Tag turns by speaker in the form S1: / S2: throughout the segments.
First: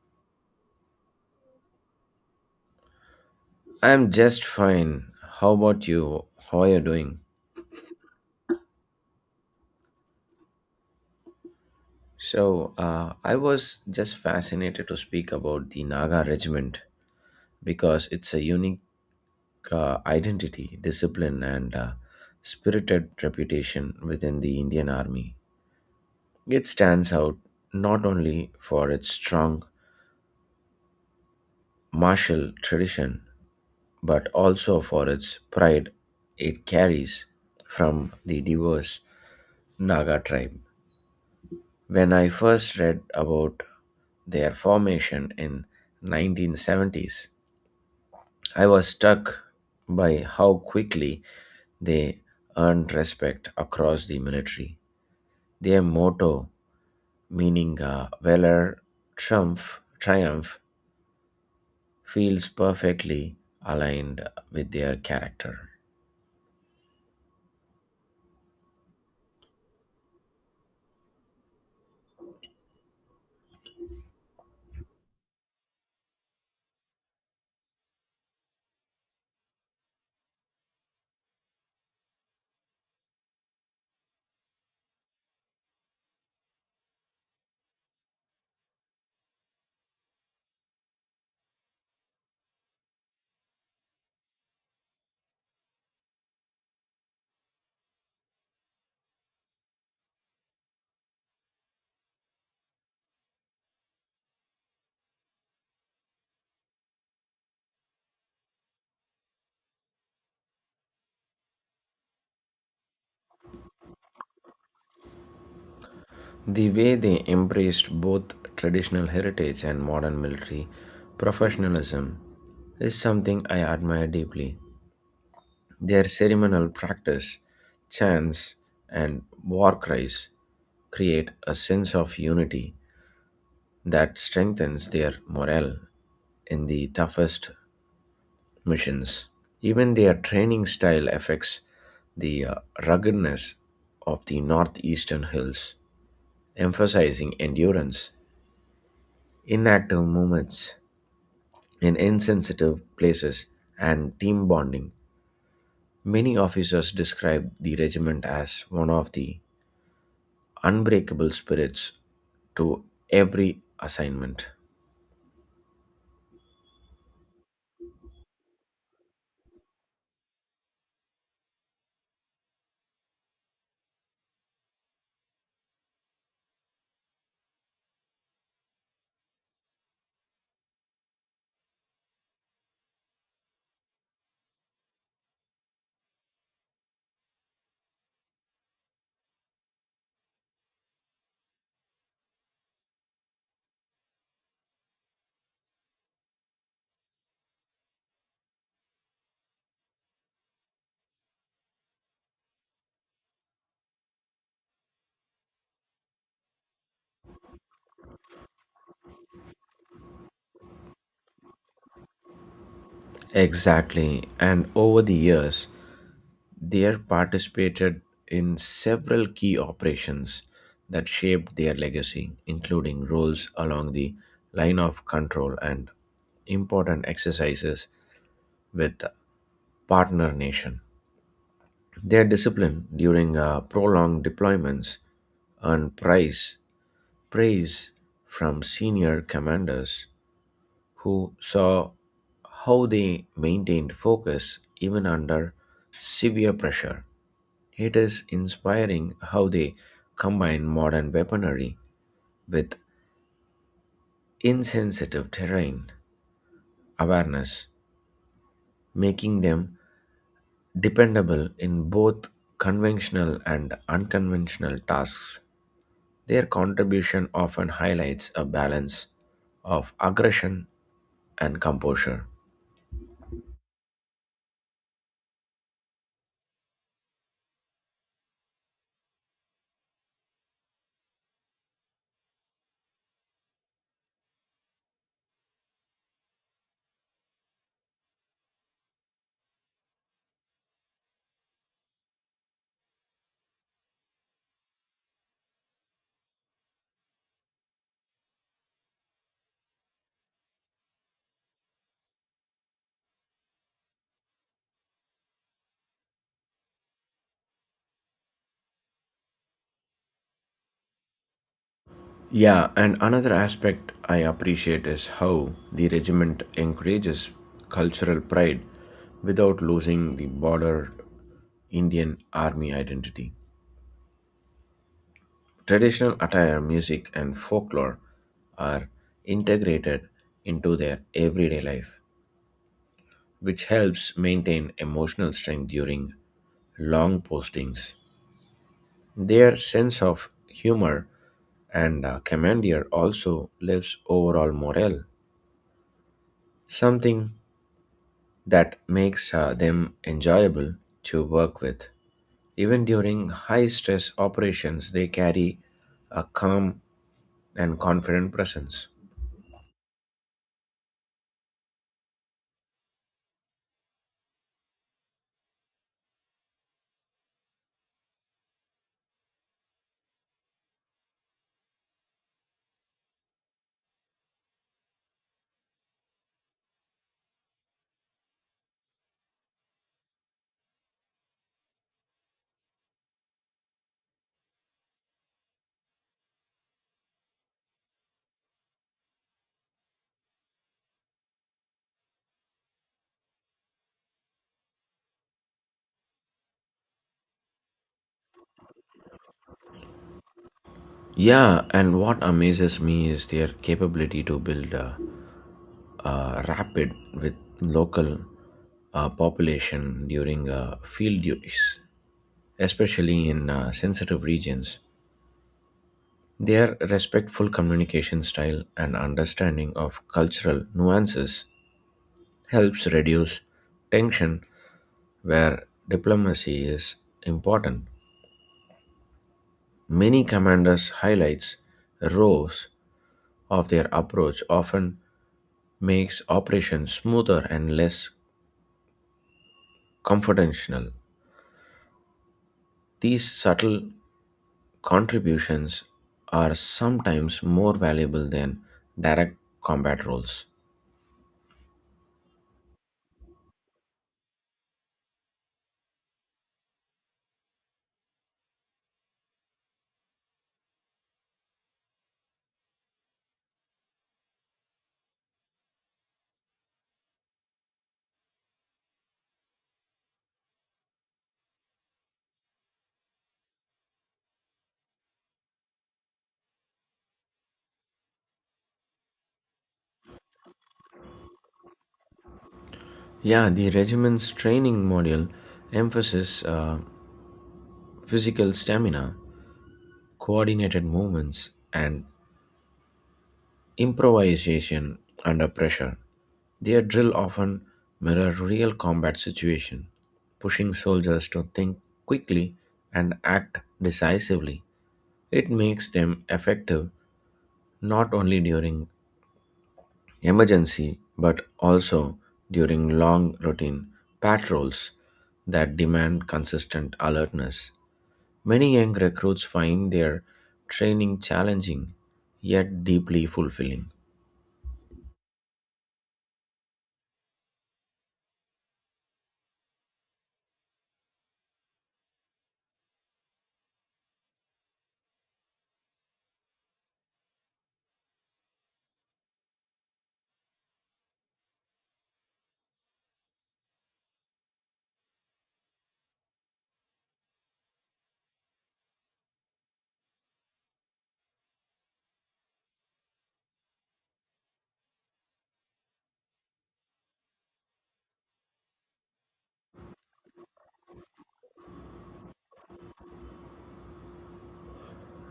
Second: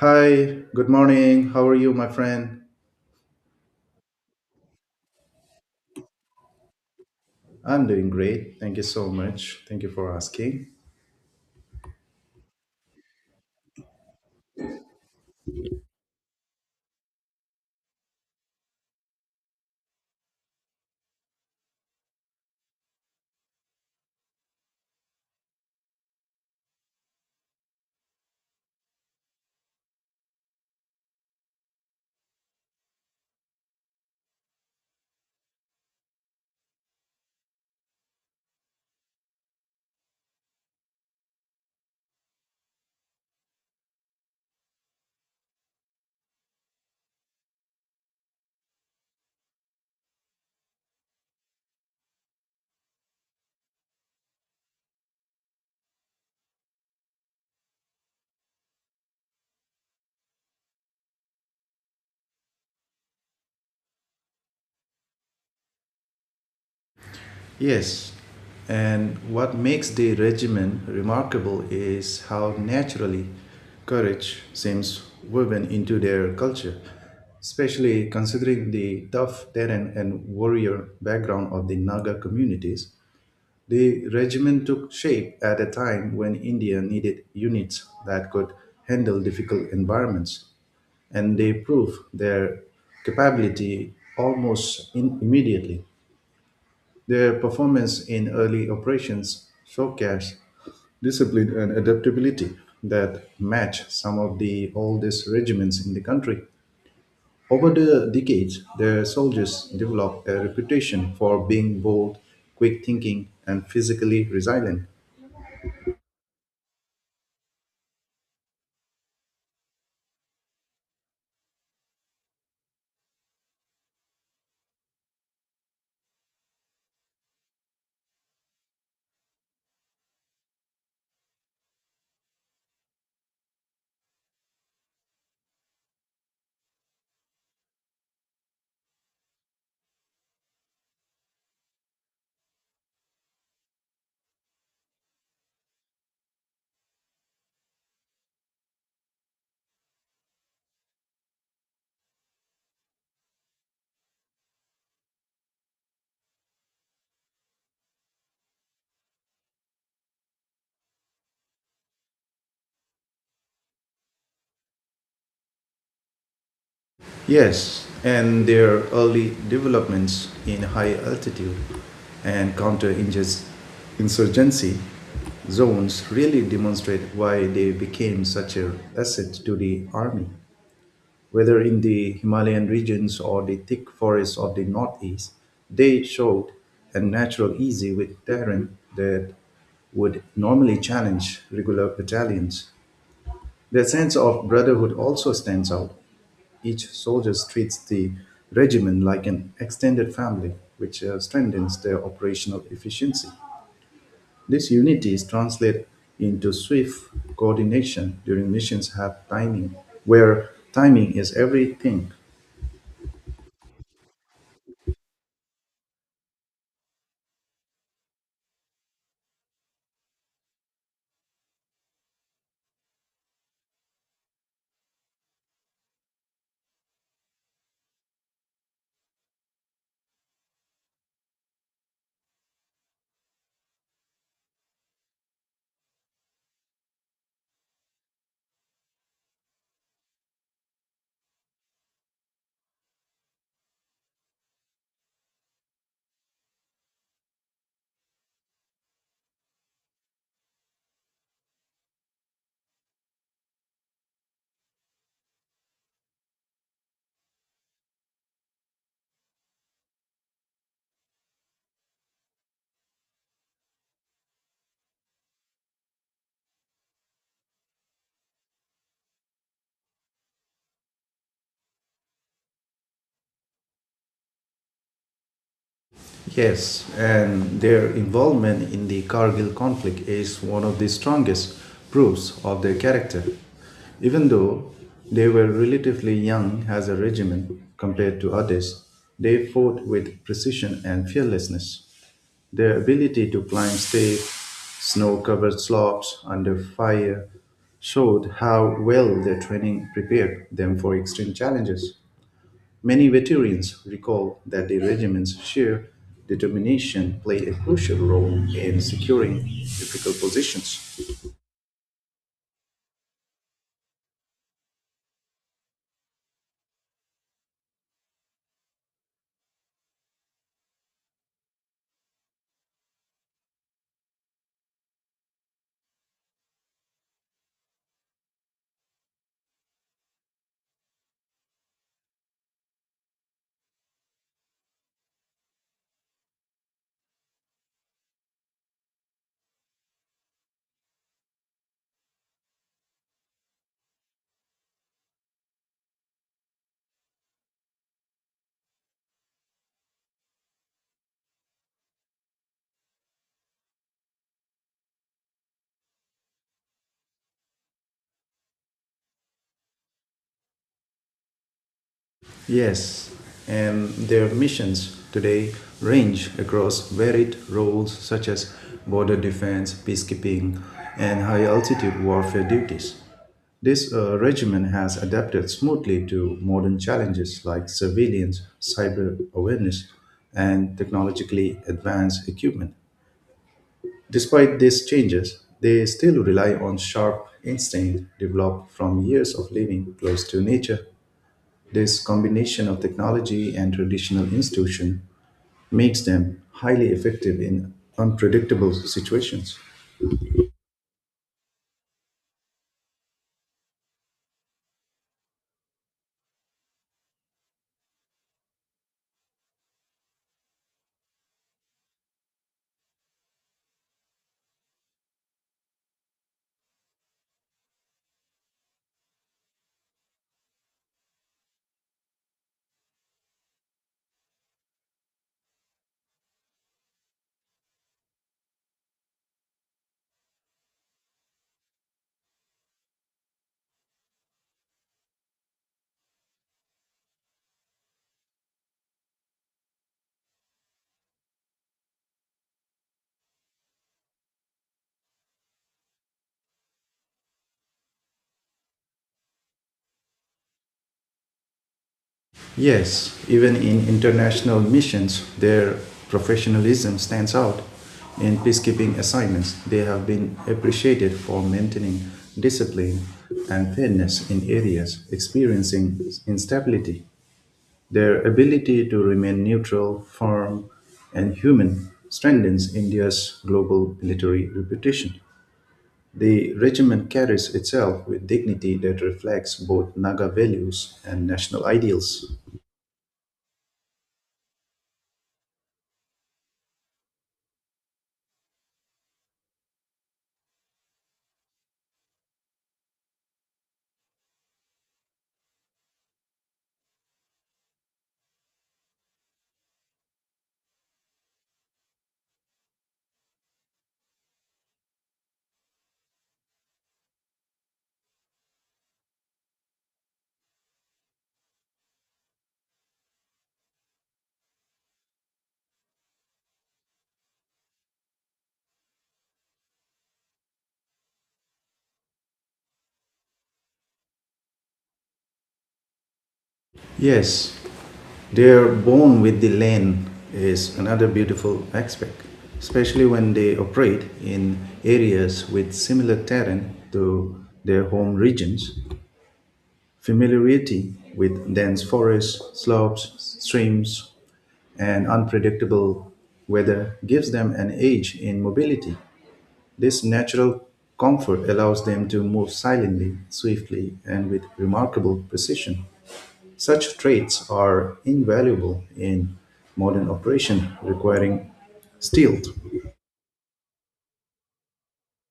S1: Hi, good morning. How are you, my friend?
S2: I'm just fine. How about you? How are you doing?
S1: I'm doing great. Thank you so much. Thank you for asking.
S2: I was just fascinated to speak about the Naga regiment because it's a unique identity, discipline, and spirited reputation within the Indian Army. It stands out not only for its strong martial tradition but also for its pride it carries from the diverse Naga tribe. When I first read about their formation in 1970s, I was struck by how quickly they earned respect across the military. Their motto, meaning valor triumph, feels perfectly aligned with their character.
S1: Yes, and what makes the regimen remarkable is how naturally courage seems woven into their culture, especially considering the tough terrain and warrior background of the Naga communities. The regiment took shape at a time when India needed units that could handle difficult environments and they prove their capability almost immediately. Their performance in early operations showcased discipline and adaptability that match some of the oldest regiments in the country. Over the decades, their soldiers developed a reputation for being bold, quick thinking, and physically resilient.
S2: The way they embraced both traditional heritage and modern military professionalism is something I admire deeply. Their ceremonial practice, chants, and war cries create a sense of unity that strengthens their morale in the toughest missions. Even their training style affects the ruggedness of the northeastern hills, emphasizing endurance, inactive movements in insensitive places, and team bonding. Many officers describe the regiment as one of the unbreakable spirits to every assignment.
S1: Yes, and their early developments in high altitude and counter insurgency zones really demonstrate why they became such an asset to the army. Whether in the Himalayan regions or the thick forests of the northeast, they showed a natural ease with terrain that would normally challenge regular battalions. Their sense of brotherhood also stands out. Each soldier treats the regiment like an extended family, which strengthens their operational efficiency. This unity is translated into swift coordination during missions have timing, where timing is everything.
S2: Exactly, and over the years, they have participated in several key operations that shaped their legacy, including roles along the line of control and important exercises with partner nation. Their discipline during prolonged deployments earned prize, praise from senior commanders who saw how they maintained focus even under severe pressure. It is inspiring how they combine modern weaponry with insensitive terrain awareness, making them dependable in both conventional and unconventional tasks. Their contribution often highlights a balance of aggression and composure.
S1: Yes, and their involvement in the Kargil conflict is one of the strongest proofs of their character. Even though they were relatively young as a regiment compared to others, they fought with precision and fearlessness. Their ability to climb steep, snow covered slopes under fire showed how well their training prepared them for extreme challenges. Many veterans recall that their regiment's sheer determination played a crucial role in securing difficult positions.
S2: Yeah, and another aspect I appreciate is how the regiment encourages cultural pride without losing the border Indian army identity. Traditional attire, music, and folklore are integrated into their everyday life, which helps maintain emotional strength during long postings. Their sense of humor and commandeer also lifts overall morale, something that makes them enjoyable to work with. Even during high stress operations, they carry a calm and confident presence.
S1: Yes, and their missions today range across varied roles such as border defense, peacekeeping, and high altitude warfare duties. This regimen has adapted smoothly to modern challenges like surveillance, cyber awareness, and technologically advanced equipment. Despite these changes, they still rely on sharp instinct developed from years of living close to nature. This combination of technology and traditional institution makes them highly effective in unpredictable situations.
S2: Yeah, and what amazes me is their capability to build a rapid with local population during field duties, especially in sensitive regions. Their respectful communication style and understanding of cultural nuances helps reduce tension where diplomacy is important. Many commanders highlights rows of their approach often makes operations smoother and less confrontational. These subtle contributions are sometimes more valuable than direct combat roles.
S1: Yes, even in international missions, their professionalism stands out. In peacekeeping assignments, they have been appreciated for maintaining discipline and fairness in areas experiencing instability. Their ability to remain neutral, firm, and human strengthens India's global military reputation. The regiment carries itself with dignity that reflects both Naga values and national ideals.
S2: Yeah, the regiment's training module emphasizes physical stamina, coordinated movements, and improvisation under pressure. Their drill often mirrored real combat situation, pushing soldiers to think quickly and act decisively. It makes them effective not only during emergency but also during long routine patrols that demand consistent alertness. Many young recruits find their training challenging yet deeply fulfilling.
S1: Yes, their bond with the land is another beautiful aspect, especially when they operate in areas with similar terrain to their home regions. Familiarity with dense forests, slopes, streams, and unpredictable weather gives them an edge in mobility. This natural comfort allows them to move silently, swiftly, and with remarkable precision. Such traits are invaluable in modern operation requiring stealth.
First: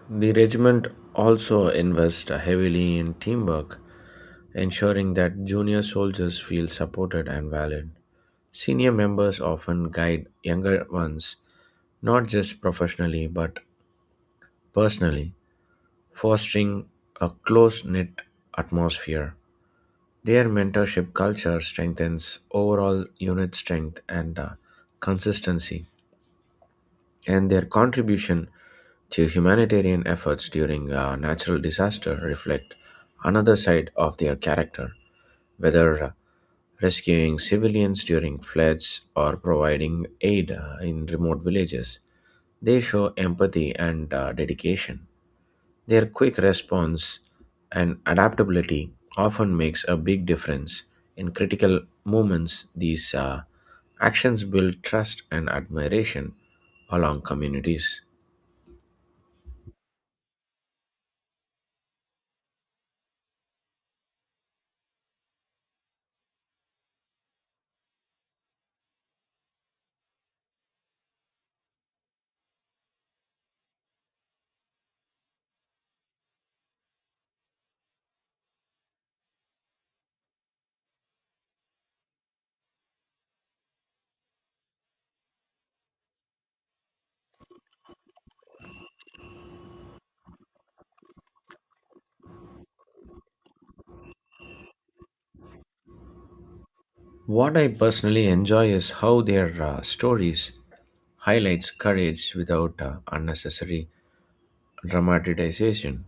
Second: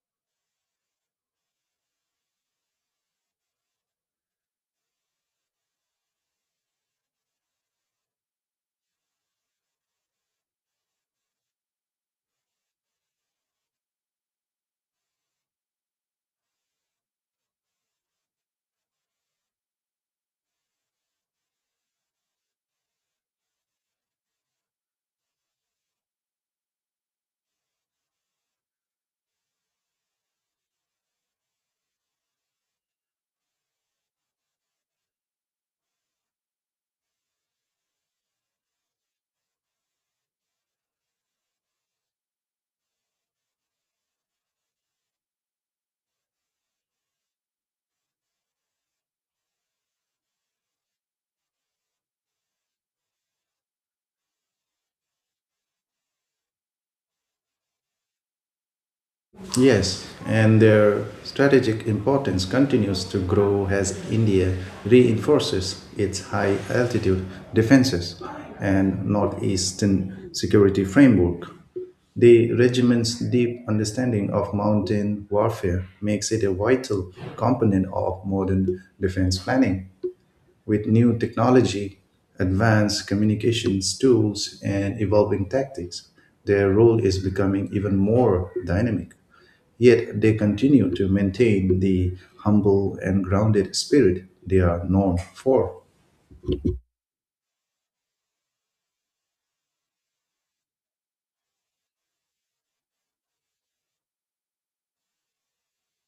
S2: The regiment also invests heavily in teamwork, ensuring that junior soldiers feel supported and valued. Senior members often guide younger ones, not just professionally but personally, fostering a close knit atmosphere. Their mentorship culture strengthens overall unit strength and consistency and their contribution to humanitarian efforts during a natural disaster reflect another side of their character, whether rescuing civilians during floods or providing aid in remote villages. They show empathy and dedication. Their quick response and adaptability often makes a big difference in critical moments. These actions build trust and admiration along communities.
S1: Yes, and their strategic importance continues to grow as India reinforces its high altitude defenses and northeastern security framework. The regiment's deep understanding of mountain warfare makes it a vital component of modern defense planning. With new technology, advanced communications tools, and evolving tactics, their role is becoming even more dynamic. Yet they continue to maintain the humble and grounded spirit they are known for.
S2: What I personally enjoy is how their stories highlights courage without unnecessary dramatization.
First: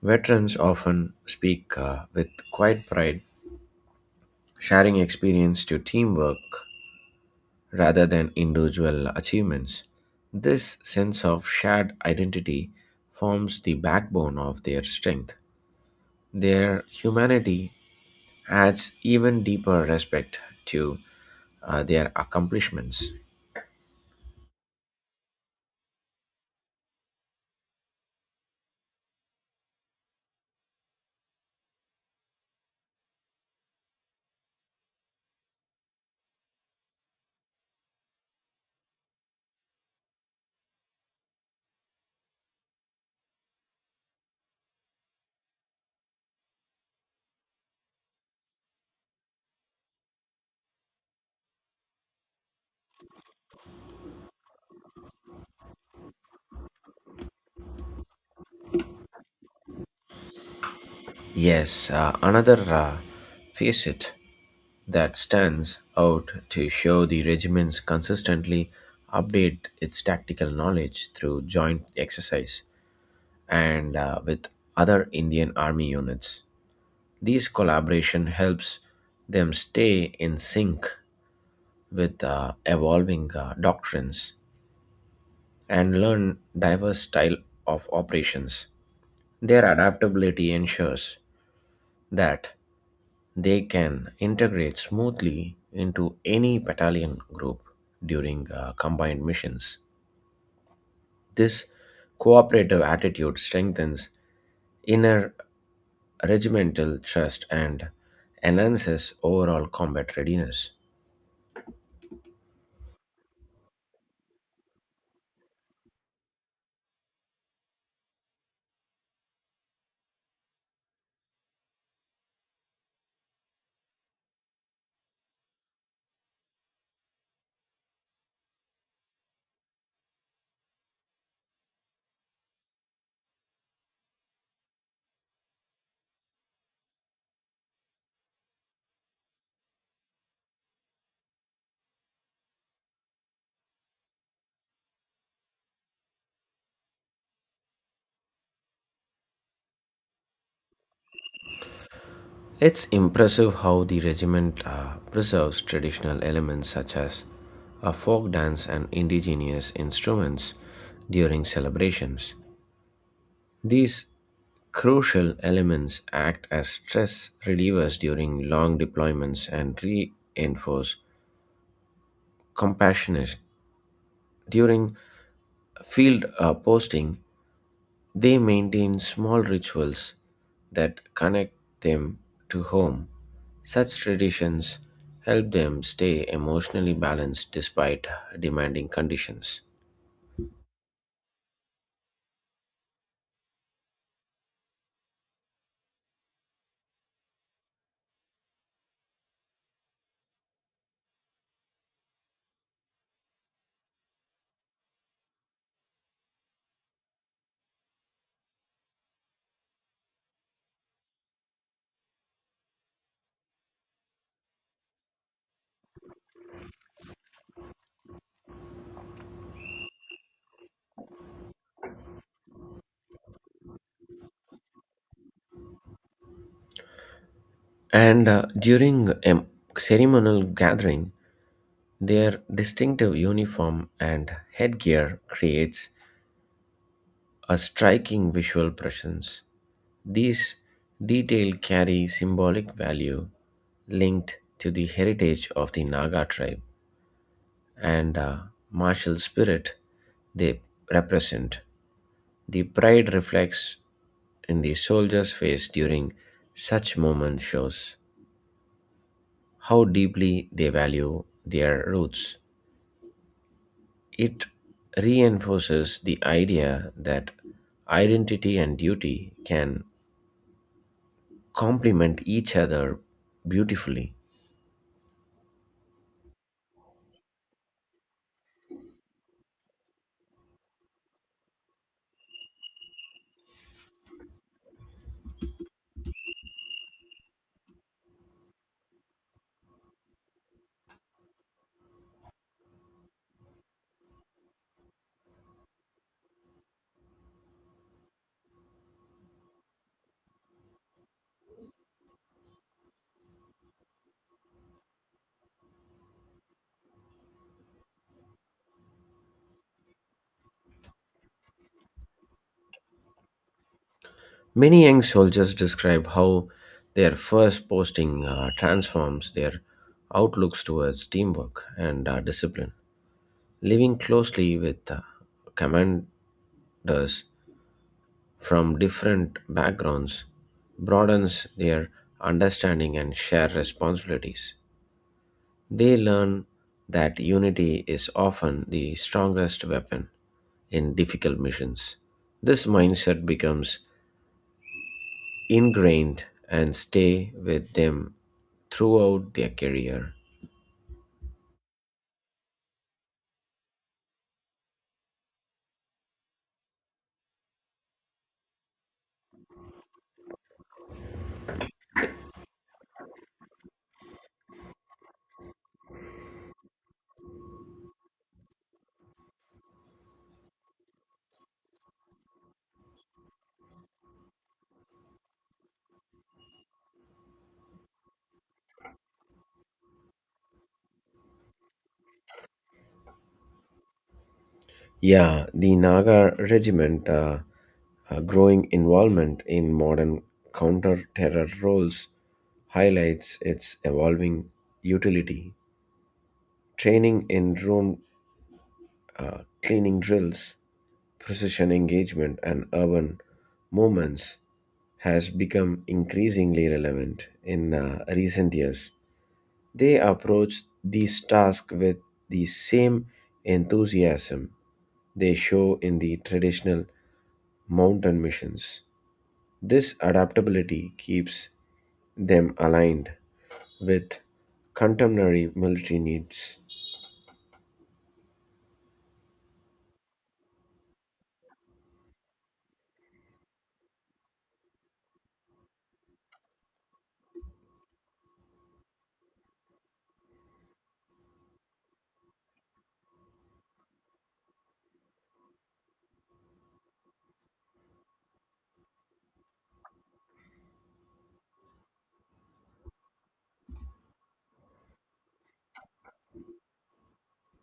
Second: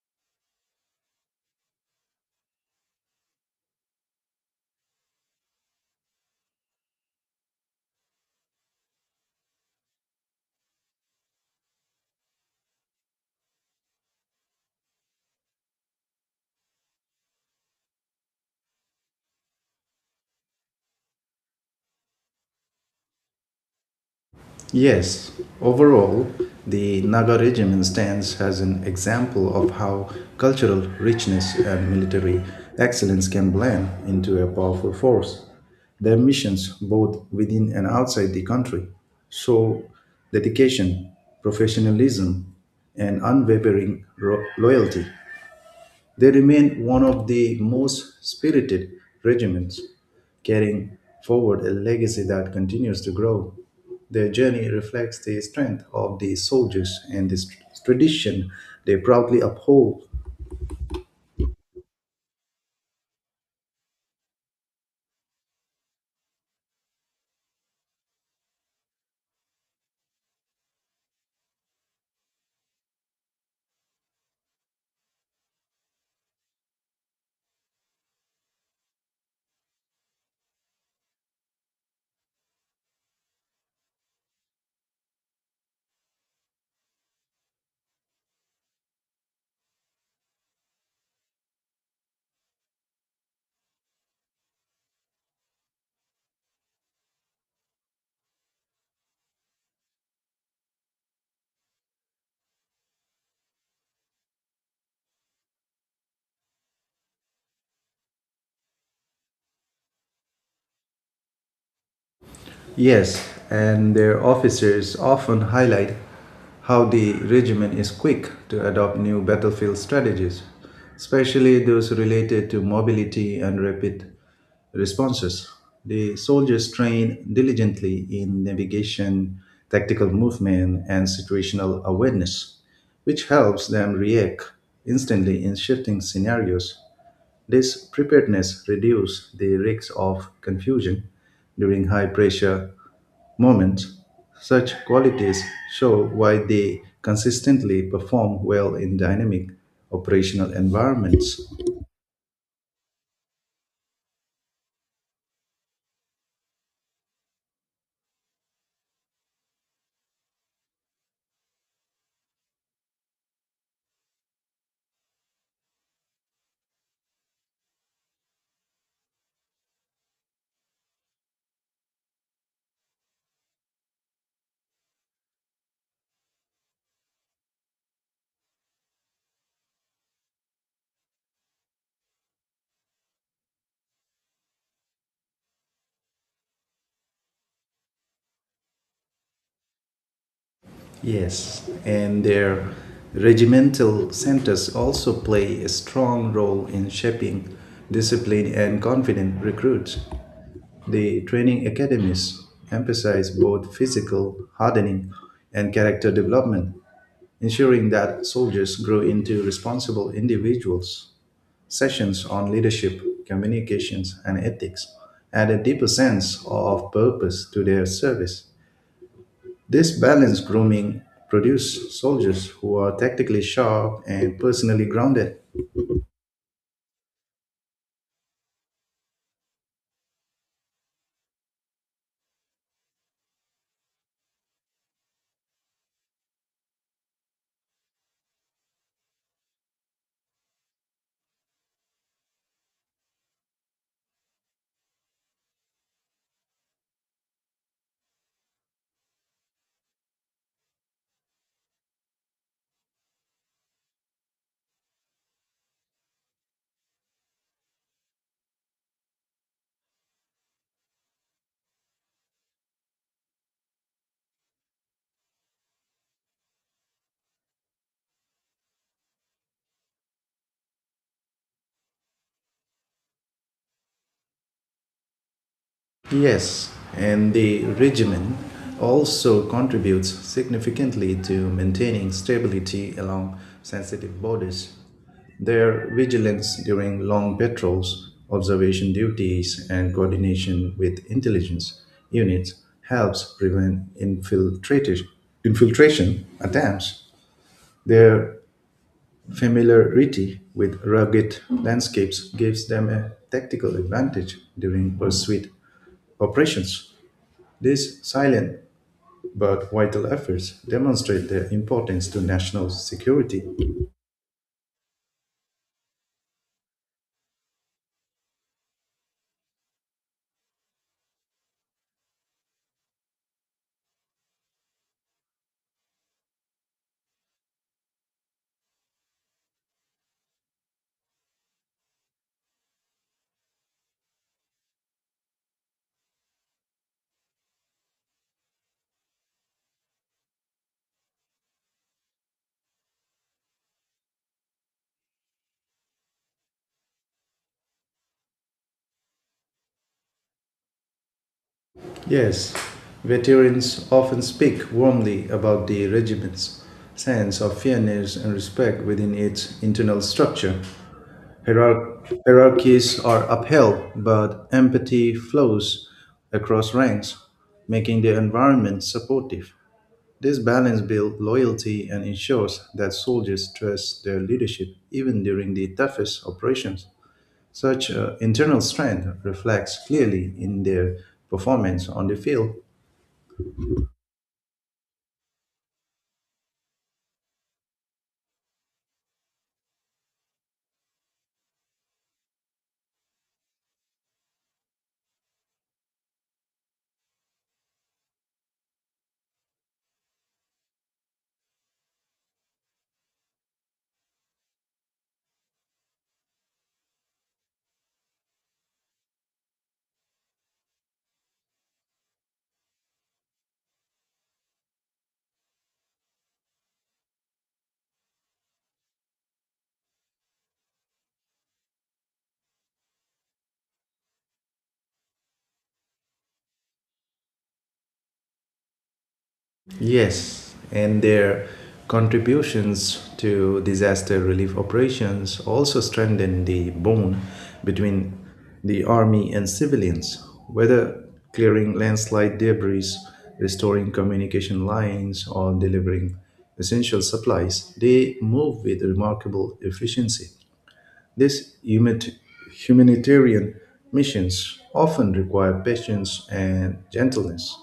S2: Veterans often speak with quiet pride, sharing experience to teamwork rather than individual achievements. This sense of shared identity forms the backbone of their strength. Their humanity adds even deeper respect to their accomplishments.
S1: Yes, overall, the Naga regiment stands as an example of how cultural richness and military excellence can blend into a powerful force. Their missions, both within and outside the country, show dedication, professionalism, and unwavering loyalty. They remain one of the most spirited regiments, carrying forward a legacy that continues to grow. Their journey reflects the strength of the soldiers and the tradition they proudly uphold.
S2: Yes, another facet that stands out to show the regiments consistently update its tactical knowledge through joint exercise and with other Indian army units. These collaboration helps them stay in sync with evolving doctrines and learn diverse style of operations. Their adaptability ensures that they can integrate smoothly into any battalion group during combined missions. This cooperative attitude strengthens inner regimental trust and enhances overall combat readiness.
S1: Yes, and their officers often highlight how the regiment is quick to adopt new battlefield strategies, especially those related to mobility and rapid responses. The soldiers train diligently in navigation, tactical movement, and situational awareness, which helps them react instantly in shifting scenarios. This preparedness reduces the risk of confusion during high pressure moments. Such qualities show why they consistently perform well in dynamic operational environments.
S2: It's impressive how the regiment preserves traditional elements such as a folk dance and indigenous instruments during celebrations. These crucial elements act as stress relievers during long deployments and reinforce compassionate during field posting. They maintain small rituals that connect them to home. Such traditions help them stay emotionally balanced despite demanding conditions.
S1: Yes, and their regimental centers also play a strong role in shaping disciplined and confident recruits. The training academies emphasize both physical hardening and character development, ensuring that soldiers grow into responsible individuals. Sessions on leadership, communications, and ethics add a deeper sense of purpose to their service. This balanced grooming produces soldiers who are tactically sharp and personally grounded.
S2: And during a ceremonial gathering, their distinctive uniform and headgear creates a striking visual presence. These details carry symbolic value linked to the heritage of the Naga tribe and martial spirit they represent. The pride reflects in the soldier's face during such moments shows how deeply they value their roots. It reinforces the idea that identity and duty can complement each other beautifully.
S1: Yes, and the regimen also contributes significantly to maintaining stability along sensitive borders. Their vigilance during long patrols, observation duties, and coordination with intelligence units helps prevent infiltration attempts. Their familiarity with rugged landscapes gives them a tactical advantage during pursuit operations. These silent but vital efforts demonstrate their importance to national security.
S2: Many young soldiers describe how their first posting transforms their outlooks towards teamwork and discipline. Living closely with commanders from different backgrounds broadens their understanding and shared responsibilities. They learn that unity is often the strongest weapon in difficult missions. This mindset becomes ingrained and stay with them throughout their career.
S1: Yes, veterans often speak warmly about the regiment's sense of fairness and respect within its internal structure. Hierarchies are upheld, but empathy flows across ranks, making the environment supportive. This balance builds loyalty and ensures that soldiers trust their leadership even during the toughest operations. Such internal strength reflects clearly in their performance on the field.
S2: Yeah, the Naga Regiment growing involvement in modern counter-terror roles highlights its evolving utility. Training in room cleaning drills, precision engagement, and urban movements has become increasingly relevant in recent years. They approach these tasks with the same enthusiasm they show in the traditional mountain missions. This adaptability keeps them aligned with contemporary military needs.
S1: Yes, and their contributions to disaster relief operations also strengthen the bond between the army and civilians, whether clearing landslide debris, restoring communication lines, or delivering essential supplies, they move with remarkable efficiency. These humanitarian missions often require patience and gentleness,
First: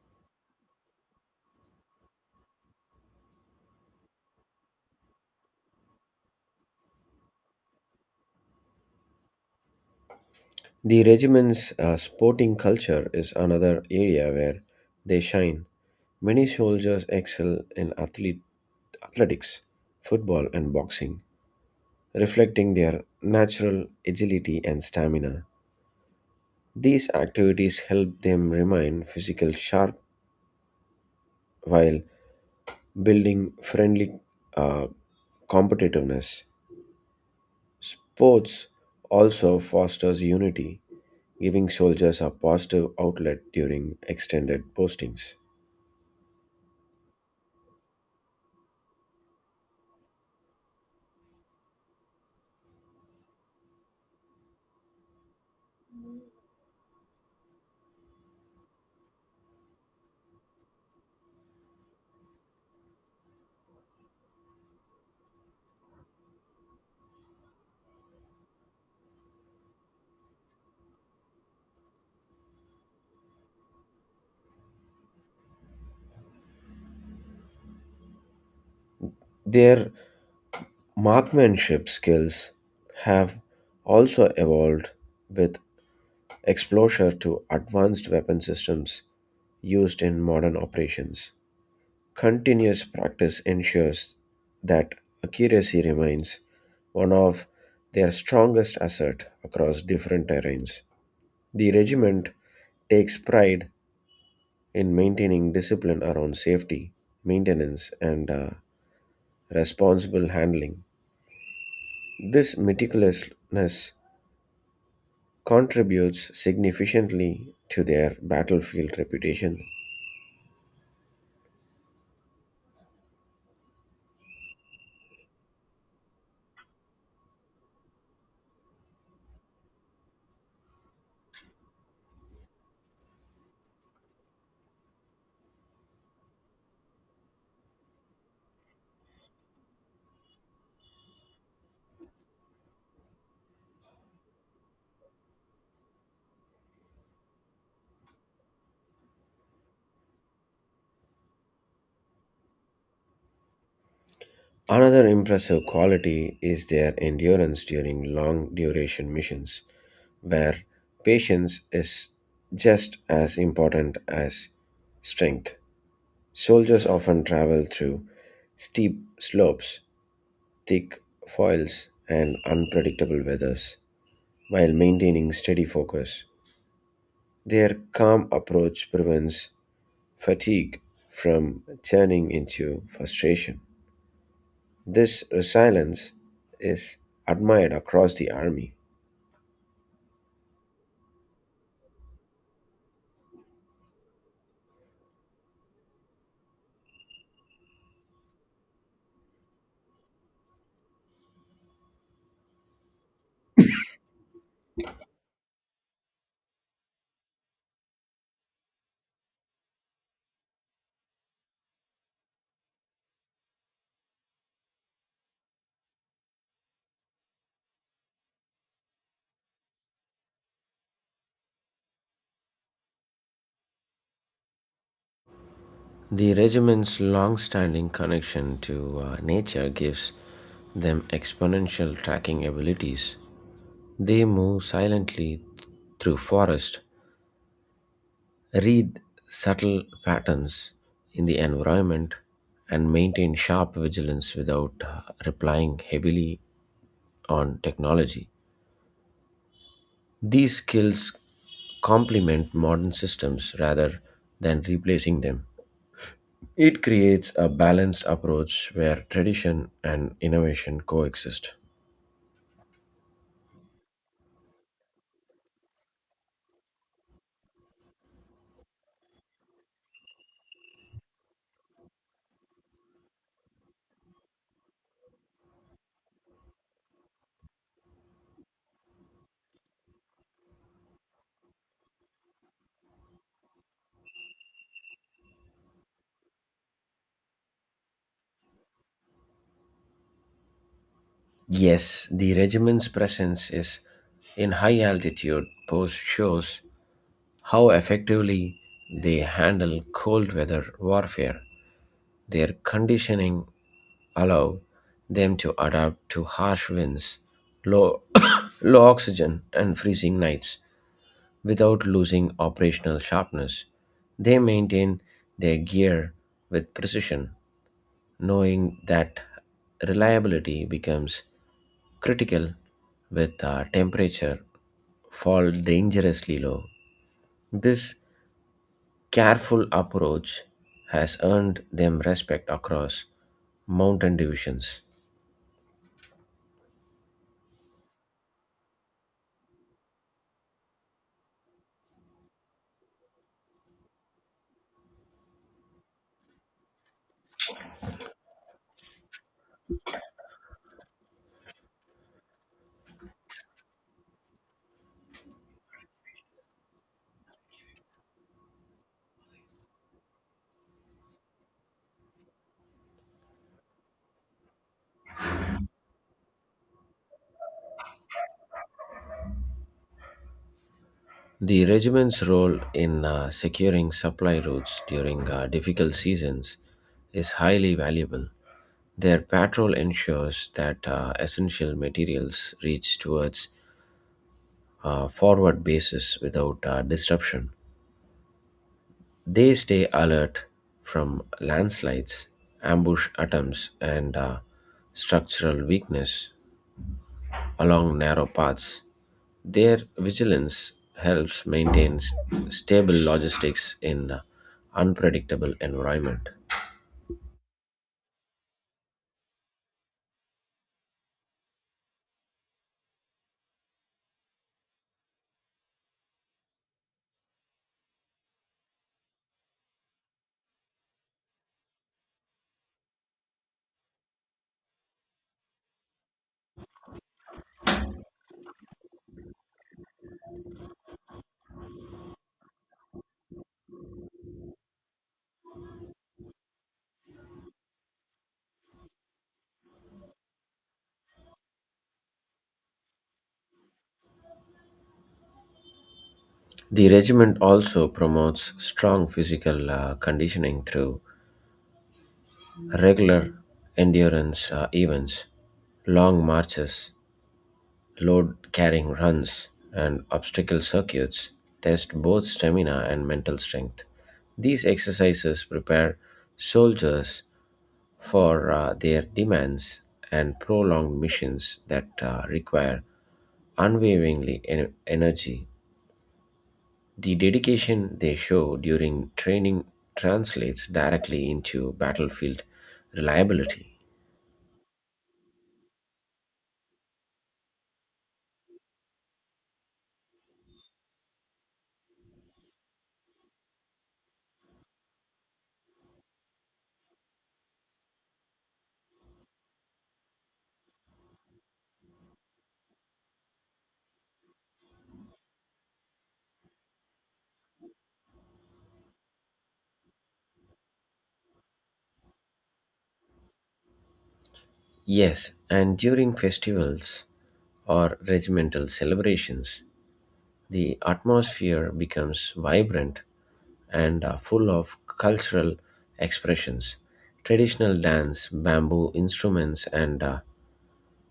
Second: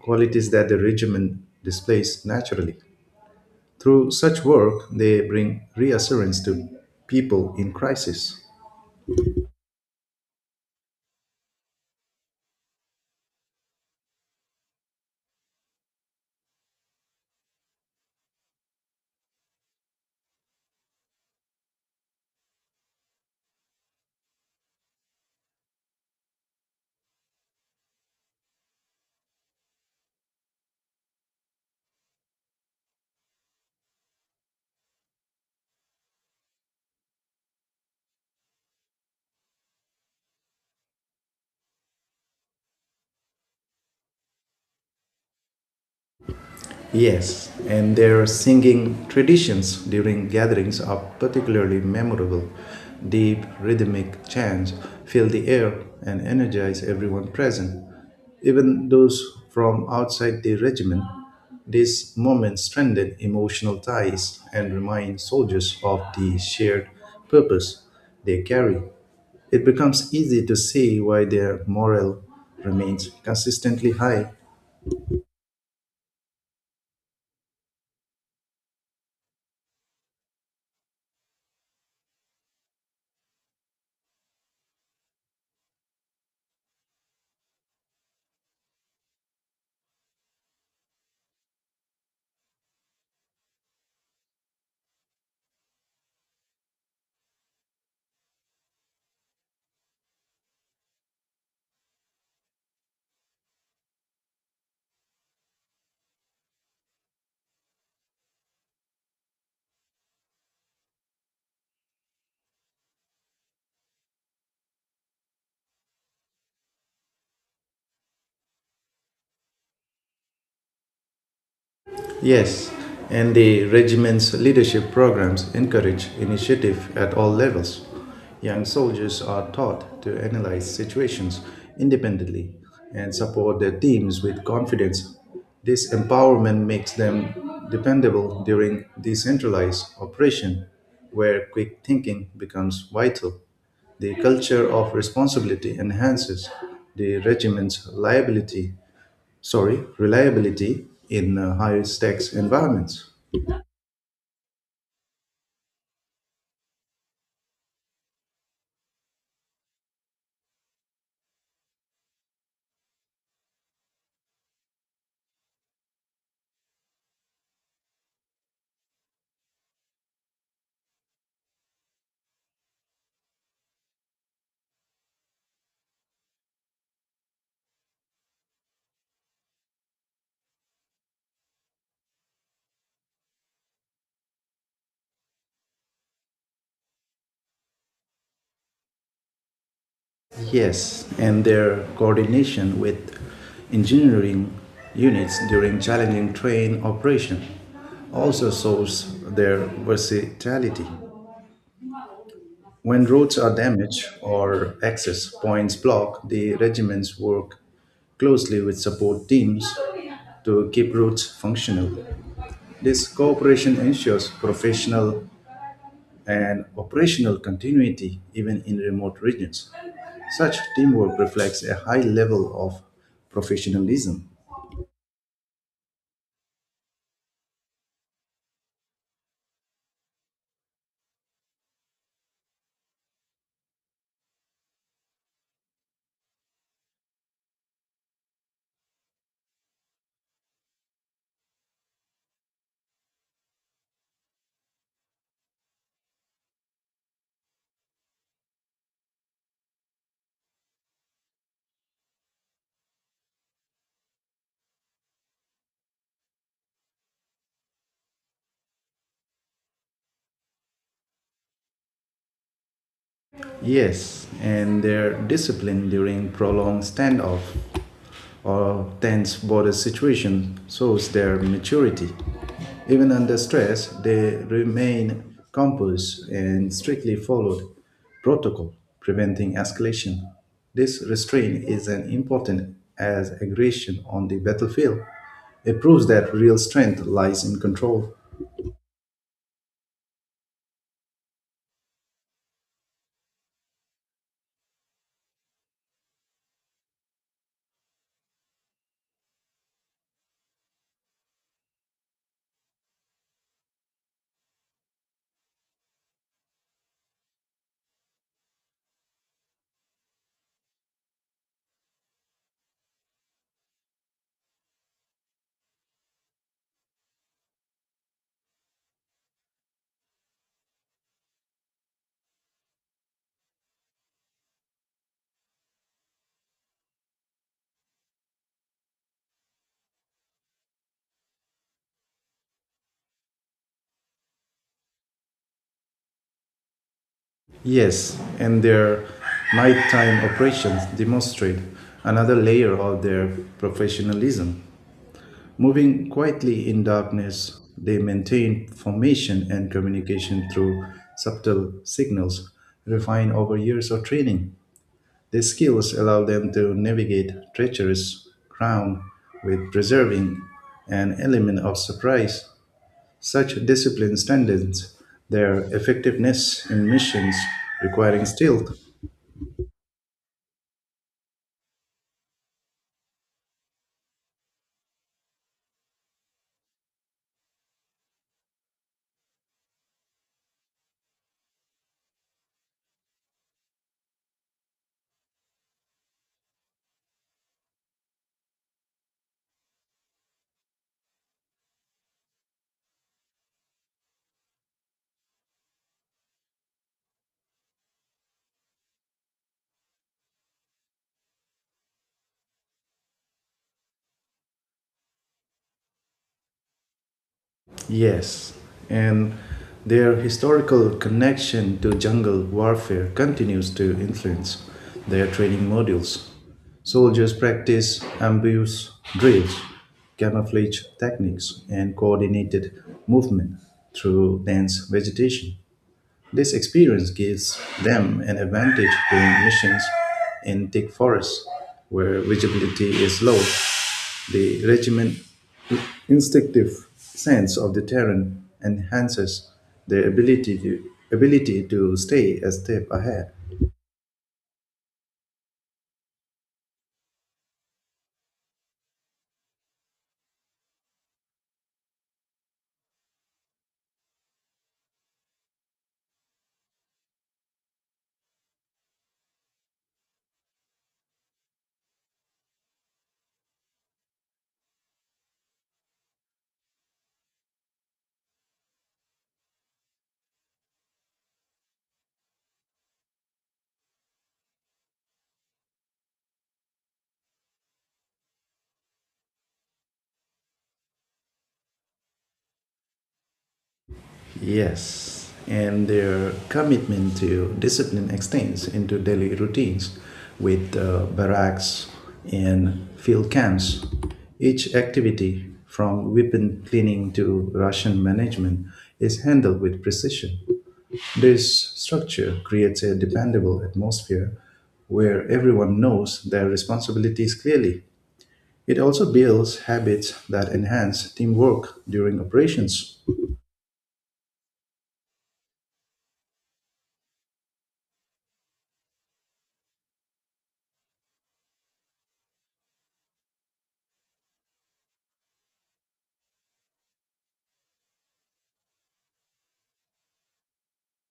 S1: qualities that the regiment displays naturally. Through such work, they bring reassurance to people in crisis.
S2: The regiment's sporting culture is another area where they shine. Many soldiers excel in athletics, football, and boxing, reflecting their natural agility and stamina. These activities help them remain physical sharp while building friendly uh, competitiveness. Sports also fosters unity, giving soldiers a positive outlet during extended postings.
S1: Yes, and their singing traditions during gatherings are particularly memorable. Deep rhythmic chants fill the air and energize everyone present. Even those from outside the regiment, these moments strengthen emotional ties and remind soldiers of the shared purpose they carry. It becomes easy to see why their morale remains consistently high.
S2: Their marksmanship skills have also evolved with exposure to advanced weapon systems used in modern operations. Continuous practice ensures that accuracy remains one of their strongest asset across different terrains. The regiment takes pride in maintaining discipline around safety, maintenance, and responsible handling. This meticulousness contributes significantly to their battlefield reputation.
S1: Yes, and the regiment's leadership programs encourage initiative at all levels. Young soldiers are taught to analyze situations independently and support their teams with confidence. This empowerment makes them dependable during decentralized operation, where quick thinking becomes vital. The culture of responsibility enhances the regiment's liability sorry, reliability in higher stakes environments.
S2: Another impressive quality is their endurance during long duration missions, where patience is just as important as strength. Soldiers often travel through steep slopes, thick foils, and unpredictable weathers while maintaining steady focus. Their calm approach prevents fatigue from turning into frustration. This resilience is admired across the army.
S1: Yes, and their coordination with engineering units during challenging train operation also shows their versatility. When roads are damaged or access points blocked, the regiments work closely with support teams to keep routes functional. This cooperation ensures professional and operational continuity even in remote regions. Such teamwork reflects a high level of professionalism.
S2: The regiment's long standing connection to nature gives them exponential tracking abilities. They move silently through forest, read subtle patterns in the environment, and maintain sharp vigilance without relying heavily on technology. These skills complement modern systems rather than replacing them. It creates a balanced approach where tradition and innovation coexist.
S1: Yes, and their discipline during prolonged standoff or tense border situation shows their maturity. Even under stress, they remain composed and strictly followed protocol, preventing escalation. This restraint is an important as aggression on the battlefield. It proves that real strength lies in control.
S2: Yes, the regiment's presence is in high altitude post shows how effectively they handle cold weather warfare. Their conditioning allow them to adapt to harsh winds, low, low oxygen, and freezing nights without losing operational sharpness. They maintain their gear with precision, knowing that reliability becomes critical with temperature fall dangerously low. This careful approach has earned them respect across mountain divisions.
S1: Yes, and their nighttime operations demonstrate another layer of their professionalism. Moving quietly in darkness, they maintain formation and communication through subtle signals refined over years of training. Their skills allow them to navigate treacherous ground with preserving an element of surprise. Such discipline strengthens their effectiveness in missions requiring stealth.
S2: The regiment's role in securing supply routes during difficult seasons is highly valuable. Their patrol ensures that essential materials reach towards forward bases without disruption. They stay alert from landslides, ambush attempts, and structural weakness along narrow paths. Their vigilance helps maintain stable logistics in an unpredictable environment.
S1: Yes, and their historical connection to jungle warfare continues to influence their training modules. Soldiers practice ambush drills, camouflage techniques, and coordinated movement through dense vegetation. This experience gives them an advantage during missions in thick forests where visibility is low. The regiment's instinctive sense of the terrain enhances their ability to stay a step ahead.
S2: The regiment also promotes strong physical conditioning through regular endurance events, long marches, load carrying runs, and obstacle circuits test both stamina and mental strength. These exercises prepare soldiers for their demands and prolonged missions that require energy. The dedication they show during training translates directly into battlefield reliability.
S1: Yes, and their commitment to discipline extends into daily routines with barracks and field camps. Each activity, from weapon cleaning to ration management, is handled with precision. This structure creates a dependable atmosphere where everyone knows their responsibilities clearly. It also builds habits that enhance teamwork during operations.
S2: Yes, and during festivals or regimental celebrations, the atmosphere becomes vibrant and full of cultural expressions. Traditional dance, bamboo instruments, and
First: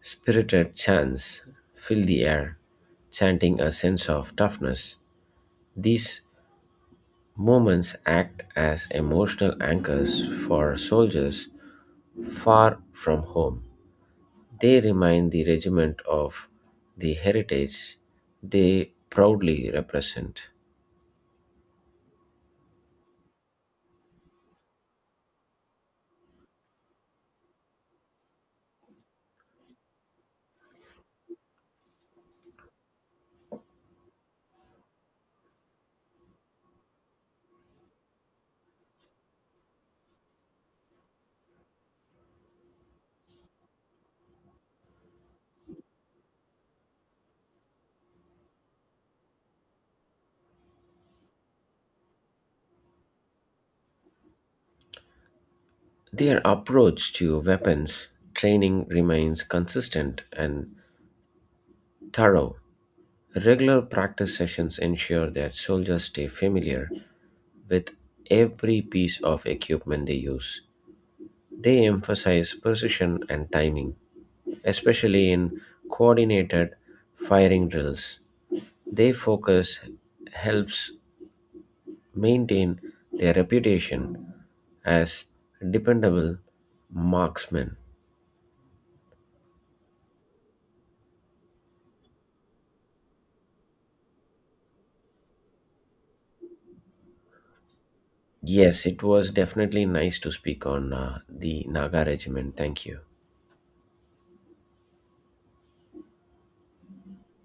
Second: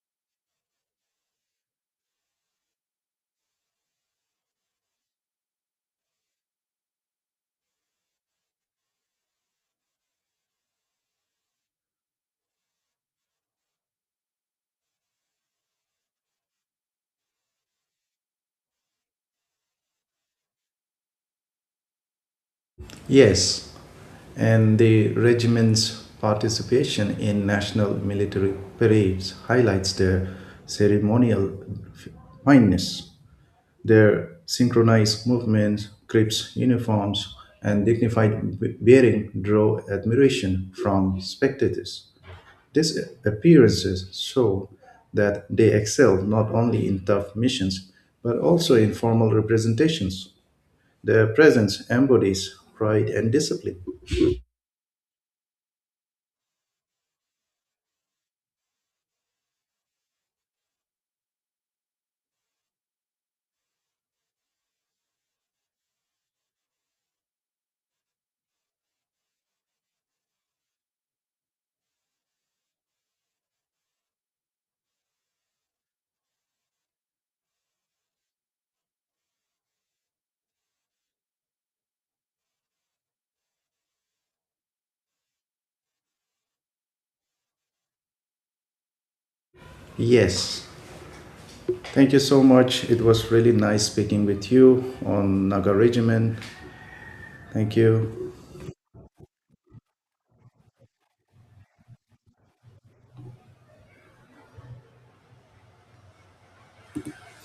S2: spirited chants fill the air, chanting a sense of toughness. These moments act as emotional anchors for soldiers far from home. They remind the regiment of the heritage they proudly represent.
S1: Yes, and the regiment's participation in national military parades highlights their ceremonial fineness. Their synchronized movements, crisp uniforms, and dignified bearing draw admiration from spectators. These appearances show that they excel not only in tough missions but also in formal representations. Their presence embodies pride and discipline.
S2: Their approach to weapons training remains consistent and thorough. Regular practice sessions ensure that soldiers stay familiar with every piece of equipment they use. They emphasize precision and timing, especially in coordinated firing drills. Their focus helps maintain their reputation as dependable marksmen.
S1: Yes. Thank you so much. It was really nice speaking with you on Naga Regiment. Thank you.
S2: Yes, it was definitely nice to speak on the Naga regiment. Thank you.